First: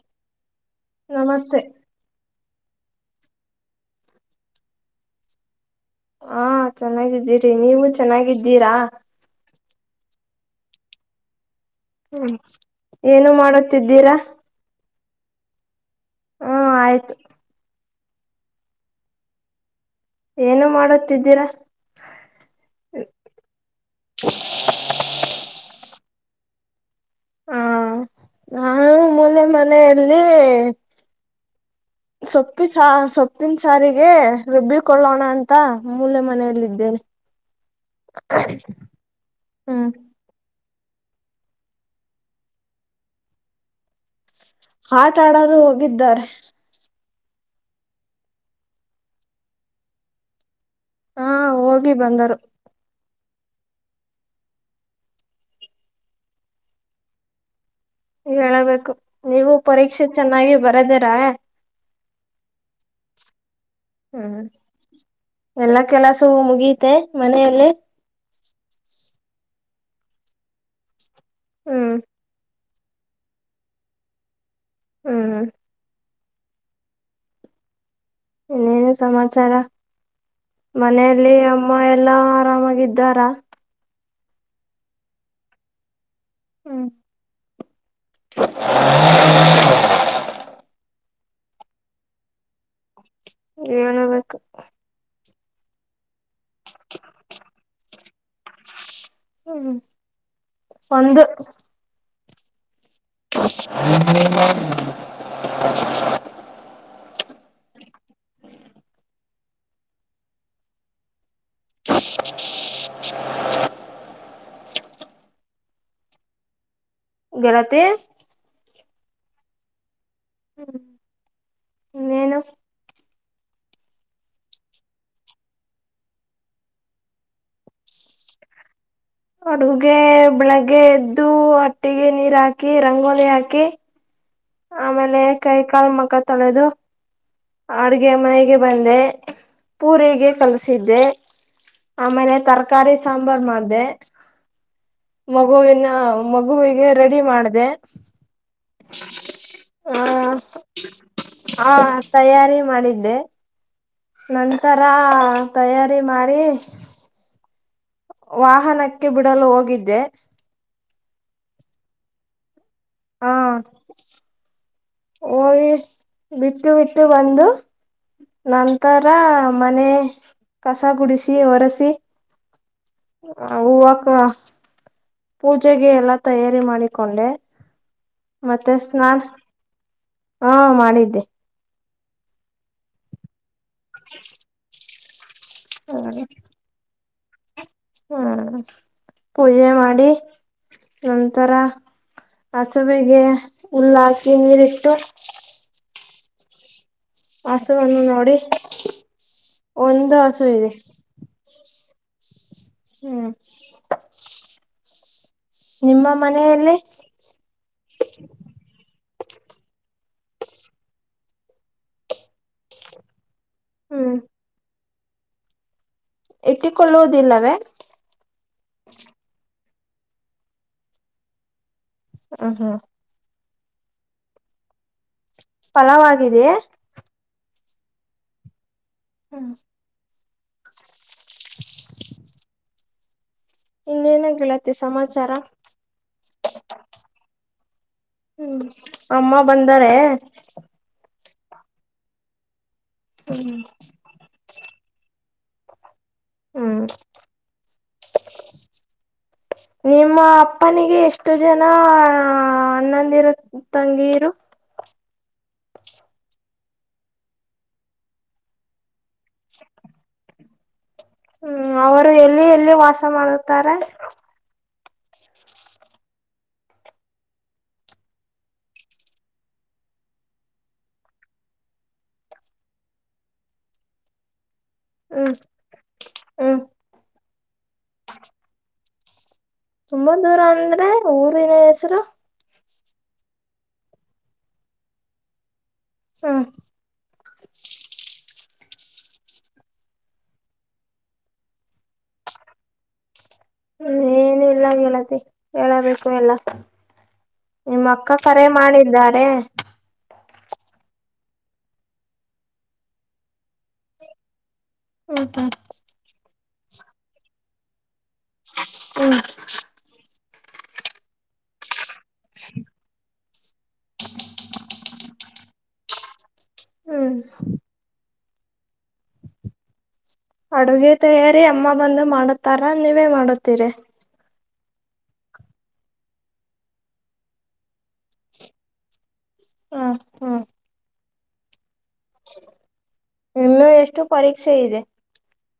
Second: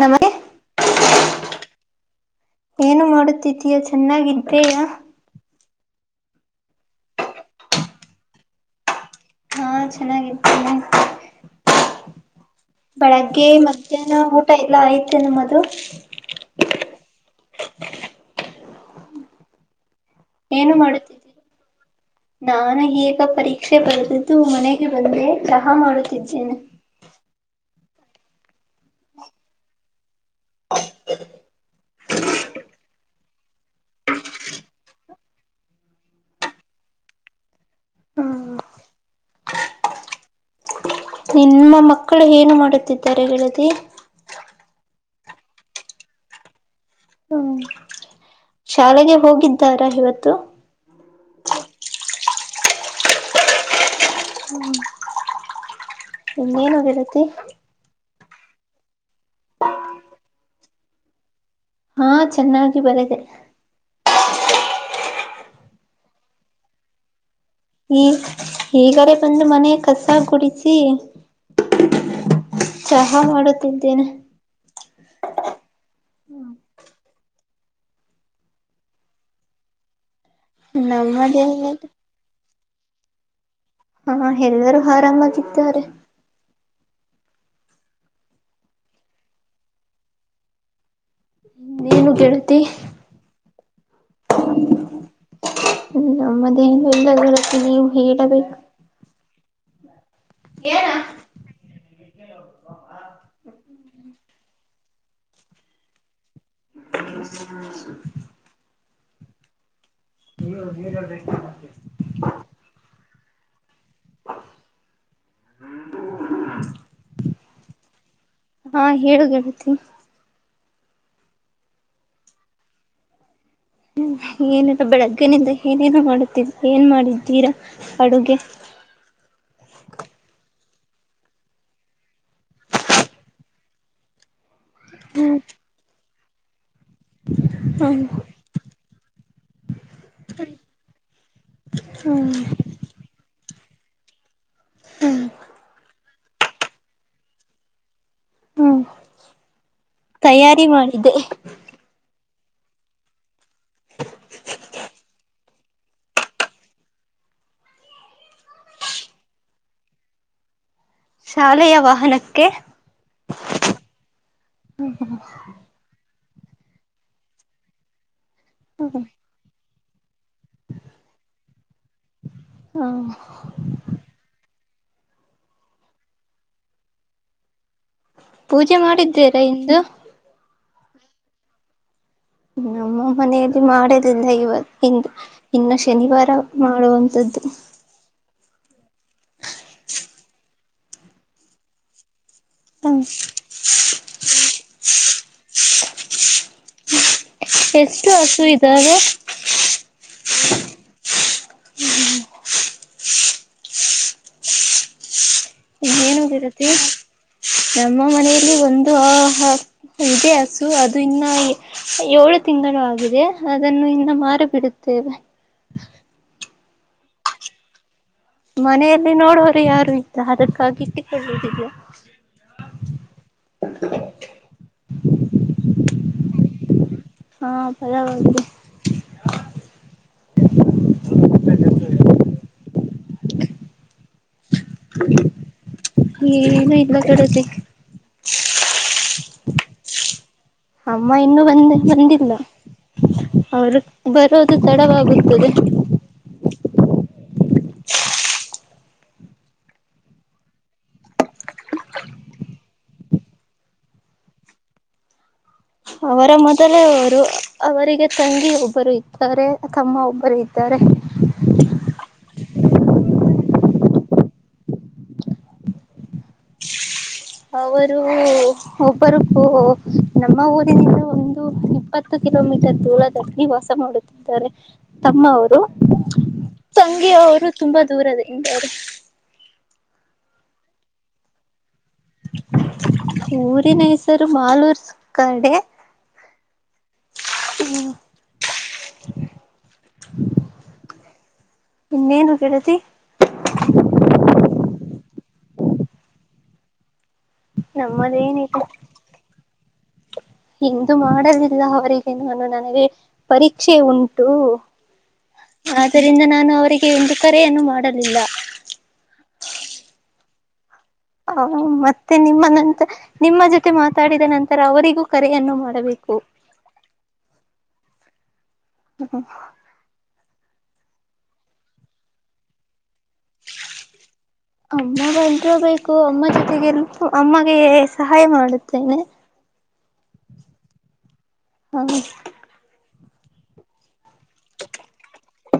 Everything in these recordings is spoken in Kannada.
ನಮನೆ ನಮಸ್ತೆ ಏನು ಮಾಡುತ್ತಿದ್ದೀಯಾ ಚೆನ್ನಾಗಿದ್ದಯ ಹಾ ಚೆನ್ನಾಗಿದ್ದೀರಿ ನೀವು ಚೆನ್ನಾಗಿದ್ದೀರಾ ಹಾ ಚೆನ್ನಾಗಿದ್ದೇಿ ಏನು ಬೆಳಗ್ಗೆ ಮಾಡುತ್ತಿದ್ದೀರಾ ಮಧ್ಯಾಹ್ನ ಊಟ ಎಲ್ಲ ಆಐ್ತೆ ನಮ್ಮದು ಹಾ ಆಯ್ತು ಏನು ಮಾಡುತ್ತಿದ್ದೀರಾ ನಾನು ಈಗ ಪರೀಕ್ಷೆ ಬರೆದಿದ್ದು ಮನೆಗೆ ಬಂದೆ ಚಹಾ ಮಾಡ ಕೆಜನು ಹಾ ನಾನು ಮೂಲೆ ಮನೆಯಲ್ಲಿ ಸೊಪ್ಪಿ ಸೊಪ್ಪಿನ ಸಾರಿಗೆ ರುಬ್ಬಿಕೊಳ್ಳೋಣ ಅಂತ ಮೂಲೆ ಮನೆಯಲ್ಲಿದ್ದೇನೆ ಹ್ಮ್ ಹ್ಮ್ ನಿಮ್ಮ ಮಕ್ಕಳು ಏನು ಮಾಡುತ್ತಿದ್ದಾರೆ ಗೆಳತಿ ಆಟ ಆಡಲು ಹೋಗಿದ್ದಾರೆ ಹ್ಮ್ ಶಾಲೆಗೆ ಹೋಗಿದ್ದಾರಾ ಇವತ್ತು ಹಾ ಹೋಗಿ ಬಂದರು ಹ್ಮ್ ಇನ್ನೇನು ಗೆಳತಿ ಹೇಳಬೇಕು ನೀವು ಪರೀಕ್ಷೆ ಚೆನ್ನಾಗಿ ಬರದಿರಾ ಹಾ ಚೆನ್ನಾಗಿ ಬರೆದೆ ಹ್ಮ್ ಎಲ್ಲಾ ಕೆಲಸವೂ ಮುಗಿಯತೆೆ ಮನೆಯಲ್ಲಿ ಈಗಾರೇ ಬಂದು ಮನೆ ಕಸ ಗುಡಿಸಿ ಹ್ಮ್ ಚಹಾ ಮಾಡುತ್ತಿದ್ದೇನೆ. ಹ್ಮ್ ಹ್ಮ್ ಹ್ಮ [inaudible] ಇನ್ನೇನು ಸಮಾಚಾರ ಮನೆಯಲ್ಲಿ ನಮ್ಮದೆಲ್ಲ ಅಮ್ಮ ಎಲ್ಲಾ ಆರಾಮಾಗಿ ಇದ್ದಾರಾ. ಹಾ ಹೆಲ್ಲರೂ ಹಾರಾಮಾಗಿದ್ದಾರೆ. ಹ್ಮ್ [unintelligible] ನೀನು ಗೆಳ್ತಿ ಏನಬೇಕ. ಹ್ಮ ನಮ್ಮದೇನೂ ಇಲ್ಲ ಗೆಳತಿ ನೀವು ಹೇಳಬೇಕು. ಹ್ಮ್ ಒಂದು [unintelligible] [unintelligible] [inaudible] [unintelligible] [inaudible] ಗೆಳತಿ ಹಾ ಹೇಳು ಗೆಳತಿ. ಇನ್ನೇನು. ಏನಿಲ್ಲ ಬೆಳಗ್ಗೆನಿಂದ ಏನೇನು ಮಾಡುತ್ತಿದ್ದ ಏನ್ ಮಾಡಿದ್ದೀರಾ ಅಡುಗೆ. ಅಡುಗೆ ಬೆಳಗ್ಗೆ ಗೆ ಎದ್ದು ಹಟ್ಟಿಗೆ ನೀರ್ ಹಾಕಿ ರಂಗೋಲಿ ಹಾಕಿ. ಆಮೇಲೆ ಹ್ಮ್ ಕೈ ಕಾಲು ಮಕ್ಕ ತೊಳೆದು ಹ್ಮ್ ಅಡ್ಗೆ ಮನೆಗೆ ಬಂದೆ ಪೂರಿಗೆ ಕಲಸಿದ್ದೆ ಹ್ಮ್ ಆಮೇಲೆ ತರಕಾರಿ ಸಾಂಬಾರ್ ಮಾಡ ದೇ ಹ್ಮ್ ಮಗುವಿನ ಮಗುವಿಗೆ ರೆಡಿ ಮಾಡದೆ. ಹ್ಮ್ ಹಾ ತಯಾರಿ ಮಾಡಿದೆ ಹಾ ತಯಾರಿ ಮಾಡಿದ್ದೆ. ನಂತರ ತಯಾರಿ ಮಾಡಿ ವಾಹನಕ್ಕೆ ಬಿಡಲು ಹೋಗಿದ್ದೆ. ಶಾಲೆಯ ವಾಹನಕ್ಕೆ. ಹಾ ಹೋಗಿ ಬಿಟ್ಟು ಬಿಟ್ಟು ಬಂದು ನಂತರ ಹ ಮನೆ ಕಸ ಹೂವಕ ಪೂಜೆಗೆ ಎಲ್ಲಾ ತಯಾರಿ ಮಾಡಿಕೊಂಡೆ. ಮತ್ತೆ ಪೂಜೆ ಸ್ನಾನ ಮಾಡಿದ್ದೀರಾ ಇಂದು. ಹಾ ಮಾಡಿದ್ದೆ. ನಮ್ಮ ಮನೆಯಲ್ಲಿ ಮಾಡದಿಲ್ಲ ಇವತಿಂದ ಇನ್ನು ಶನಿವಾರ ಮಾಡುವ ದ ಹ್ಮ ಪೂಜೆ ಮಾಡಿ ನಂತರ ಆ ಹ ಹಸುವಿಗೆ ಹುಲ್ಲ ಹಾಕಿ ನೀರಿಟ್ಟು [unintelligible] ಹಸುವನ್ನು ಎಷ್ಟು ನೋಡಿ ಹಸು ಇದ್ದಾವೆ ಒಂದು ಹಸು ಇದೆ. ಹ್ಮ [unintelligible] ಹ್ಮ್ ಇ ನಿಮ್ಮ ಏನಂದಿರತ್ತ ಮನೆಯಲ್ಲಿ ನಮ್ಮ ಮನೆಯಲ್ಲಿ ಒಂದು ಇದೇ ಹಸು ಅದು ಇನ್ನ ಏಳು ತಿಂಗಳು ಆಗಿದೆ. ಅದನ್ನು ಇನ್ನ ಹ್ಮ್ ಮಾರಿ ಬಿಡುತ್ತೇವೆ. ಇಟ್ಟಿಕೊಳ್ಳುವುದಿಲ್ಲವೇ. ಮನೆಯಲ್ಲಿ ನೋಡೋರು ಯಾರು ಇಲ್ಲ ಅದಕ್ಕಾಗಿಟ್ಟುದಿದ್ಯಾ. ಹೂ ಹೂ. [unintelligible] ಫಲವಿದೆಯೇ. ಪಲವಾಗಿದೆ. ಹ್ಮ ಹ [inaudible] ಇನ್ನೇಏನಾಗಳತ್ತ [inaudible] ಏನು ಇಲ್ಲ ಕಡೆದ. ಹ್ಮ್ ಅಮ್ಮ ಬಂದಾರೆ. ಅಮ್ಮ ಇನ್ನುೂ ಬಂದ ಬಂದಿಲ್ಲ ಹ್ಮ್ ಅವರು ಬರೋದು ತಡವಾಗುತ್ತದ. ಹ್ಮ್ [inaudible] ನಿಮ್ಮ ಅಪ್ಪನಿಗೆ ಎಷ್ಟು ಜನ ಅಣ್ಣಂದಿರು ತಂಗೀರು ಅವರ ಮೊದಲೇ ಅವರು ಅವರಿಗೆ ತಂಗಿ ಒಬ್ಬರು ಇತಾರೆ ತಮ್ಮ ಒಬ್ಬರು ಇ ಅಲ್ಲಿ ಎಲ್ಲಿ ವಾಸ ಮಾಡುತ್ತಾರೆ. ಅವರು ಒಬ್ಬರು ನಮ್ಮ ಊರಿನಿಂದ ಒಂದು ಇಪ್ಪತ್ತು. ಕಿಲೋಮೀಟರ್ ದೂರ ವಾಸ ಮಾಡುತ್ತಿದ್ದಾರೆ. ಹ್ಮ್ ತಮ್ಮವರು ಹ್ಮ್ ತಂಗಿಯವರು ತುಂಬಾ ದೂರದಲ್ಲಿದ್ದಾರೆ. ತುಂಬಾ ದೂರ ಅಂದ್ರೆ ಊರಿನ ಹೆಸರು. ಊರಿನ ಹೆಸರು ಮಾಲೂರ್ ಕಡೆ. ಹೂ [unintelligible] ಇನ್ನೇನು ಗೆಳತಿ. ಹ್ಮ್ ಏನು ಇಲ್ಲ ಹೇಳತಿ ಹೇಳಬೇಕು ಎಲ್ಲಾ ನಿಮ್ಮ ಅಕ್ಕ ಕರೆ ಮಾಡಿದ್ದಾರೆ ಇಂದು ಮಾಡಲಿಲ್ಲ ಅವರಿಗೆ ನಾನು ನನಗೆ ಪರೀಕ್ಷೆ ಉಂಟು. ಹ್ಮ್ ಹ್ಮ್ ಆದ್ದರಿಂದ ನಾನು ಅವರಿಗೆ ಒಂದು ಕರೆಯನ್ನು ಮಾಡಲಿಲ್ಲ. ಹ್ಮ ಹ ಮತ್ತೆ ನಿಮ್ಮ ನಂತ ನಿಮ್ಮ ಜೊತೆ ಮಾತಾಡಿದ ನಂತರ ಅವರಿಗೂ ಕರೆಯನ್ನು ಮಾಡಬೇಕು. ಹೂ ಹ್ಮ್ ಹ್ಮ [unintelligible] ಅಡುಗೆ ತಯಾರಿ ಅಮ್ಮ ಬಂದು ಮಾಡುತ್ತಾರ ನೀವೇ ಮಾಡುತ್ತೀರಿ ಅಮ್ಮಟೋ ಬೇಕು ಅಮ್ಮ ಜೊತೆಗೆ ಅಮ್ಮಗೆ ಸಹಾಯ ಮಾಡುತ್ತೇನೆ ಹಾ ಹಾ ಹ್ಮ ಹ ಇನ್ನು ಎಷ್ಟು ಪರೀಕ್ಷೆ ಇದೆ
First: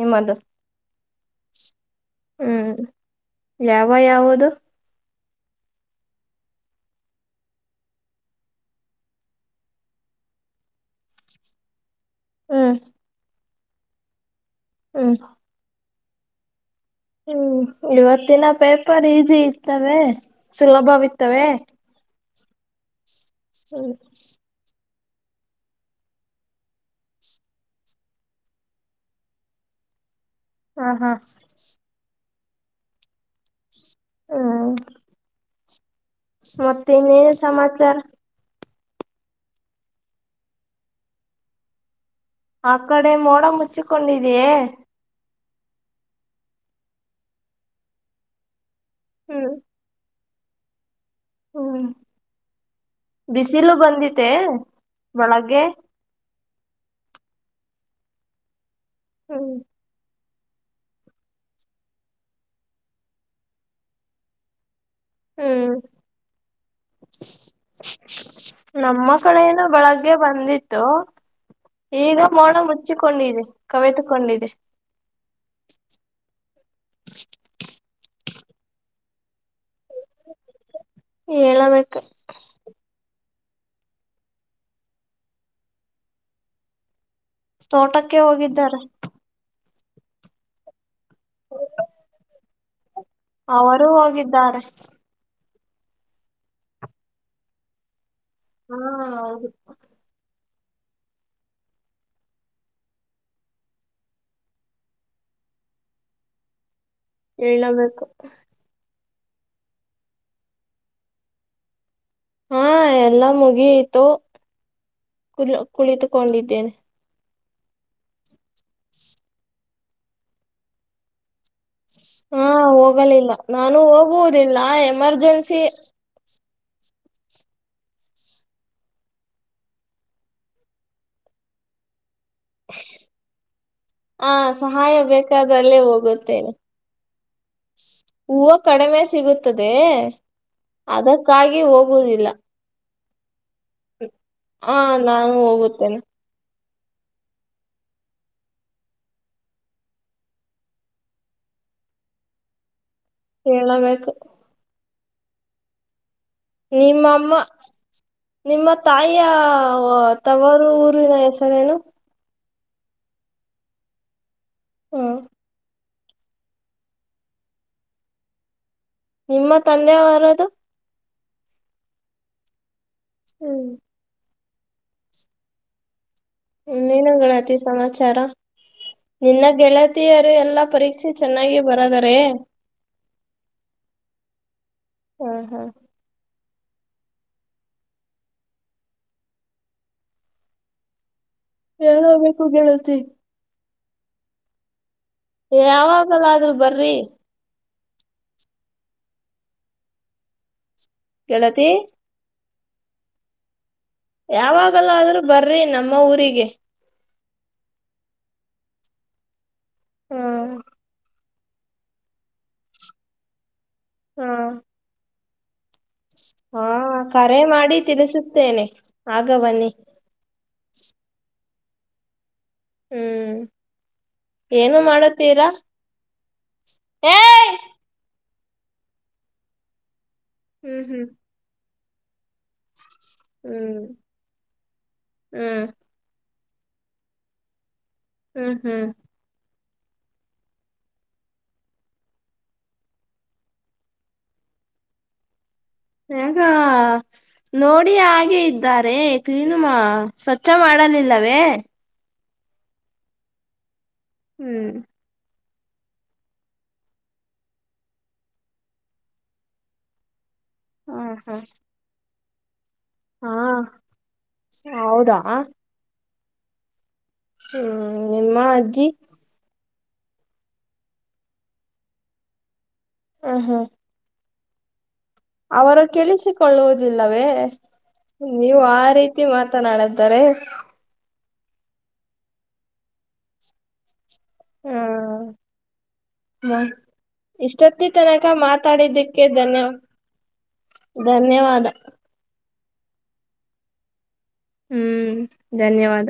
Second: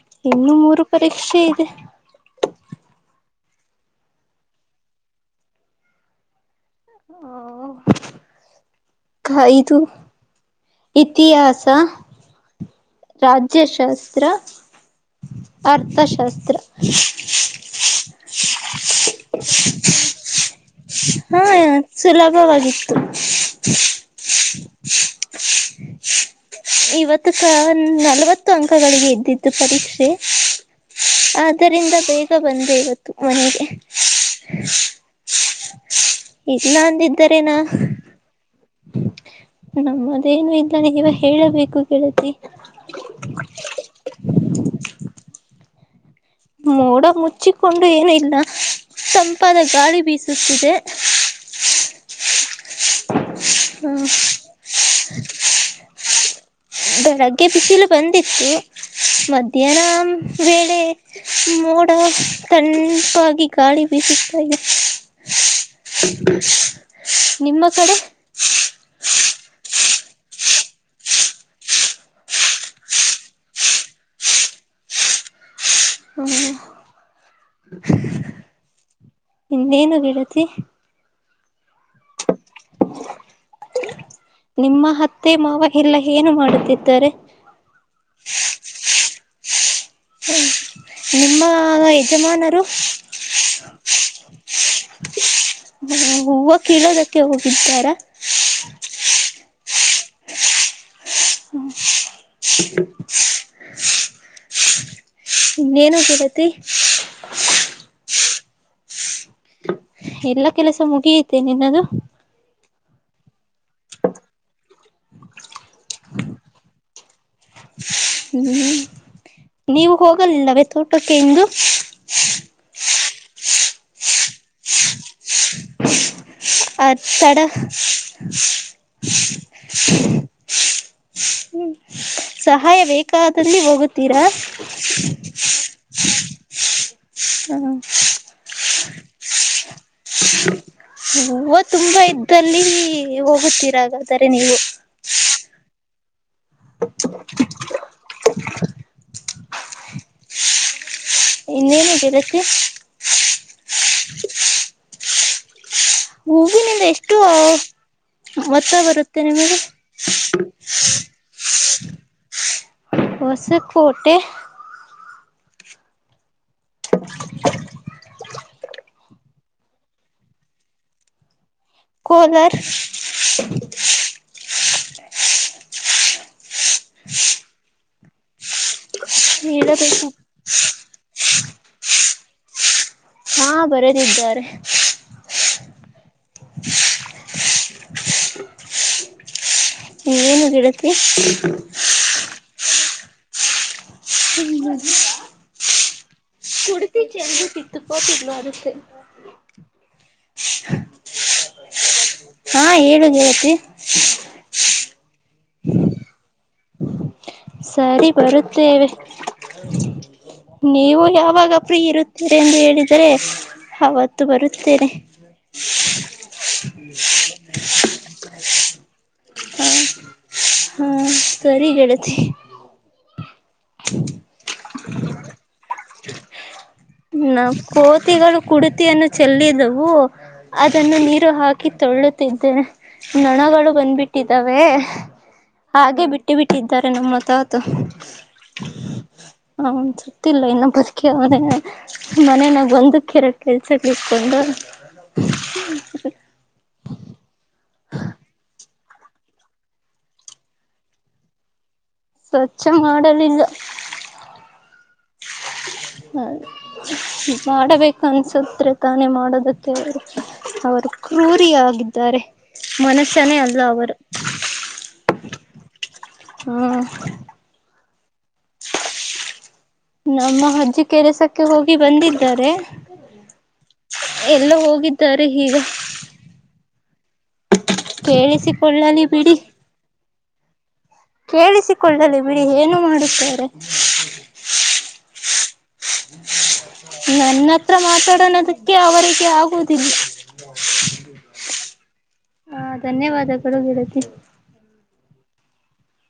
ನಿಮ್ಮದು ಇನ್ನು ಮೂರು ಪರೀಕ್ಷೆ ಇದೆ ಹ್ಮ್ ಯಾವ ಯಾವದು ಹ ಕಾಯ್ದು. ಇತಿಹಾಸ ಹ್ಮ್ ರಾಜ್ಯಶಾಸ್ತ್ರ ಹ್ಮ ಅರ್ಥಶಾಸ್ತ್ರ ಹ್ಮ್ ಇವತ್ತಿನ ಪೇಪರ್ ಈಸಿ ಇತ್ತವೆ ಸುಲಭವಿ ಇತ್ತವೆ. ವಾಗಿತ್ತು. ಹ್ಮ [unintelligible] ಇವತ್ತ ಹ್ಮ ನಲವತ್ತು ಅಂಕಗಳಿಗೆ ಇದ್ದಿದ್ದು ಪರೀಕ್ಷೆ ಹಾ ಹಾ ಆದ್ದರಿಂದ ಬೇ ಬಂದೆ ಇವತ್ತು ಮನೆಗೆ ಹ್ಮ ಈನ್ನ ಅಂದಿದ್ದಾರೇನಾ ಸಮಾಚಾರ ನಮ್ಮದೇನು ಇಲ್ಲ ನೀವ ಹೇಳಬೇಕು ಗೆಳತಿ ಆ ಕಡೆ ಮೋಡ ಮುಚ್ಚಿಕೊಂಡಿಯೇ ಮೋಡ ಮುಚ್ಚಿಕೊಂಡು ಏನಿಲ್ಲ ಹ್ಮ್ ಸಂಂಪಾದ ಗಾಳಿ ಬೀಸುತ್ತಿದೆ ಹ್ಮ್ ಬಿಸಿಲು ಬಂದತೆೆ ಬೆಳಗ್ಗೆ ಬೆಳಗ್ಗೆ ಬಿಸಿಲು ಬಂದಿತ್ತು ಹ್ಮ್ ಮಧ್ಯಾಹ್ನ ವೇಳೆ ಮೋಡ ಕಣಪಾಗಿ ಗಾಳಿ ಬೀಸುತ್ತ ಇ ಹ್ಮ್ ನಿಮ್ಮ ಕಡೆ ನಮ್ಮ ಕಡೆ ಏನ ಬೆಳಗ್ಗೆ ಬಂದಿತ್ತು ಈಗ ಮೋಣ ಮುಚ್ಚಿಕೊಂಡಿದೆ ಕವೆತುಕೊಂಡಿದೆ [inaudible] [inaudible] ಇನ್ನೇನು ಗೆಳತಿ ಹೇಳಬೇಕು ನಿಮ್ಮ ಹತ್ತೆ ಮಾವ ಎಲ್ಲ ಏನು ಮಾಡುತ್ತಿದ್ದಾರೆ ತೋಟಕ್ಕೆ ಹೋಗಿದ್ದಾರೆ ಹ್ಮ ನಿಮ್ಮ ಯಜಮಾನರು ಅವರುೂ ಹೋಗಿದ್ದಾರೆ ಹ್ಮ ಹೂವು ಕಳೋದಕ್ಕೆ ಹೋಗಿದ್ದಾರ ಹಾ ಹೌದುದು ಹ ಇನ್ನೇನು ಗೆಳತಿ ಹೇಳಬೇಕು ಎಲ್ಲ ಕೆಲಸ ಮುಗಿಯತೆ ನಿನ್ನದು ಹಾ ಎಲ್ಲಾ ಮುಗಿಯಿತು ಕುಲ್ ಕುಳಿತುಕೊಂಡಿದ್ದೇನೆ ಹ್ಮ್ ನೀವು ಹೋಗಲಿಲ್ಲವೇ ತೋಟಕ್ಕೆ ಇಂದು ಹಾ ಹೋಗಲಿಲ್ಲ ನಾನು ಹೋಗುವುದಿಲ್ಲ ಎಮರ್ಜೆನ್ಸಿ ಆ [unintelligible] ಸಹಾಯ ಬೇಕಾದಲ್ಲಿ ಹೋಗುತ್ತೀರಾ ಆ ಸಹಾಯ ಬೇಕಾದಲ್ಲಿ ಹೋಗುತ್ತೇನೆ ಹೂವು ಕಡಿಮೆ ಸಿಗುತ್ತದೆ ಹೂವು ಅದಕ್ಕಾಗಿ ಹೋಗುವುದಿಲ್ಲ ಗೊತ್ತಿರಾಗಾದರೆ ನೀವು ಹ ನಾನು ಹೋಗುತ್ತೇನೆ ಹ ಇನ್ನೇನು ಗೆಳತಿ ಹೇಳಬೇಕು ಹೂವಿನಿಂದ ಎಷ್ಟು ನಿಮ್ಮಮ್ಮ ನಿಮ್ಮ ಮೊತ್ತ ಬರುತ್ತೆ ತಾಯಿಯ ನಿಮಗೆ ತವರು ಊರಿನ ಹೆಸರೇನು ಹೊಸಕೋಟೆ ಹಾ ಹ ನಿಮ್ಮ ತಂದೆವ ಯಾರದು ಕೋಲರ್ ಹ್ಮ್ ಇನ್ನನು ಗಣತಿ ಸಮಾಚಾರ ನಿನ್ನ ನೀಡಬೇಕು ಗೆಳತಿಯರು ಎಲ್ಲಾ ಪರೀಕ್ಷಿ ಚೆನ್ನಾಗ ಬರದಾರೆ ಹಾ ಬರದಿದ್ದಾರೆ ಹ್ಮ ಹಾ ಇನ್ನೇನು ಗೆಳತಿ ಹೇಬೇಕು ಗೆಳತಿ ಪಿನ್ನು ಯಾವಾಗಲ್ಲ ಆದ್ರ್ ಬರ್ ರು ಚೆಜ ಸಿತ್ತುಪತಿದ್ದಲ ಅರು ಸ ಕೇಳತಿ ಹಾ ಹೇಳು ಗೆಳತಿ ಯಾವಾಗಲ್ಲ ಆದ್ರೂ ಬರ್ರಿ ನಮ್ಮ ಊರಿಗೆ ಸರಿ ಬರುತ್ತೇವೆ ಹ ನೀವು ಯಾವಾಗ ಆಗ ಫ್ರೀ ಇರುತ್ತೇರಿ ಎಂದು ಹೇಳಿದರೆ ಅವತ್ತು ಬರುತ್ತೇನೆ ಹಾ ಕರೆ ಮಾಡಿ ತಿಳಿಸುತ್ತೇನೆ ಆಗ ಹ ಬನ್ನಿ ಹಾ ಸರಿಗೆಡತಿ ಹ್ಮ್ ಏನು ಮಾಡತೀರಾ ನಾವು ಕೋತಿಗಳು ಕುಡ್ತಿಯನ್ನು ಚೆಲ್ಲಿದವು ಹ್ಮ್ ಅದನ್ನು ಹ್ಮ್ ನೀರು ಹಾಕಿ ತೊಳ್ಳುತ್ತಿದ್ದನೆ ನೊಣಗಳು ಹ್ಮ್ ಬಂದ್ಬಿಟ್ಟಿದ್ದಾವೆ ಹ್ಮ್ ಹಾಗೆ ಬಿಟ್ಟ ಇ ಬಿಟ್ಟಿದ್ದಾರೆ ನಮ್ಮ ತೋತು ಹ್ಮ್ ಹ್ಮ್ ಅವ್ನು ಸತ್ತಿಲ್ಲ ಇನ್ನು ಬದುಕಿಯಾವ್ನೆ ಮನನಾಗ ಒಂದಕ್ಕಿರ ಕೆಲ್ಸಕ್ಕೆತ್ಕೊಂಡು ಯಗ ನೋಡಿ ಹಾಗೆ ಇದ್ದ ದ್ದಾರೆ ಕ್ಲೀನು ಮಾ ಸ್ವಚ್ ಮಾಡಲಿಲ್ಲವೇ ಸ್ವಚ್ಛ ಮಾಡಲಿಲ್ಲ ಹ್ಮ್ ಹ ಮಾಡಬೇಕ ಅನ್ಸತ್ದ್ರೆ ತಾನೇ ಮಾಡೋದಕ್ಕೆ ಅವರು ಅವರು ಹ ಹಾ ಕ್ರೂರಿ ಆಗಿದ್ದಾರೆ ಹಾ ಹೌದಾ ಹಾ ಹ್ಮ್ ನಿಮ್ಮ ಅಜ್ಜಿ ನಮ್ಮ ಅಜ್ಜಿ ಕೆರೆಸಕ್ಕೆ ಹೋಗಿ ಬಂದಿದ್ದಾರೆ ಹ ಹ್ಮ್ ಎಲ್ಲೂ ಹೋಗಿದ್ದ ಅವರು ಕೇಳಿಸಿಕೊಳ್ಳುವುದಿಲ್ಲವೇ ನೀವು ಆ ಕೇಳಿಸಿಕೊಳ್ಳಲಿ ರೀತಿ ಬಿಡಿ ಮಾತನಾಡದು ತಾರೆ ಕೇಳಿಸಿಕೊಳ್ಳಲಿ ಬಿಡಿ ಏನು ಮಾಡುತ್ತಾರೆ ಹಾ ಹ್ಮ ನನ್ನ ಹತ್ರ ಇಷ್ಟೊತ್ತಿ ತನಕ ಮಾತಾಡೋಣದಕ್ಕೆ ಮಾತಾಡಿದ್ದಕ್ಕೆ ಅವರಿಗೆ ಧನ್ಯ ಆಗುವುದಿಲ್ಲ ಧನ್ಯವಾದ ಹಾ ಧನ್ಯವಾದಗಳು ಗೆಳತಿ ಹ್ಮ್ ಧನ್ಯವಾದ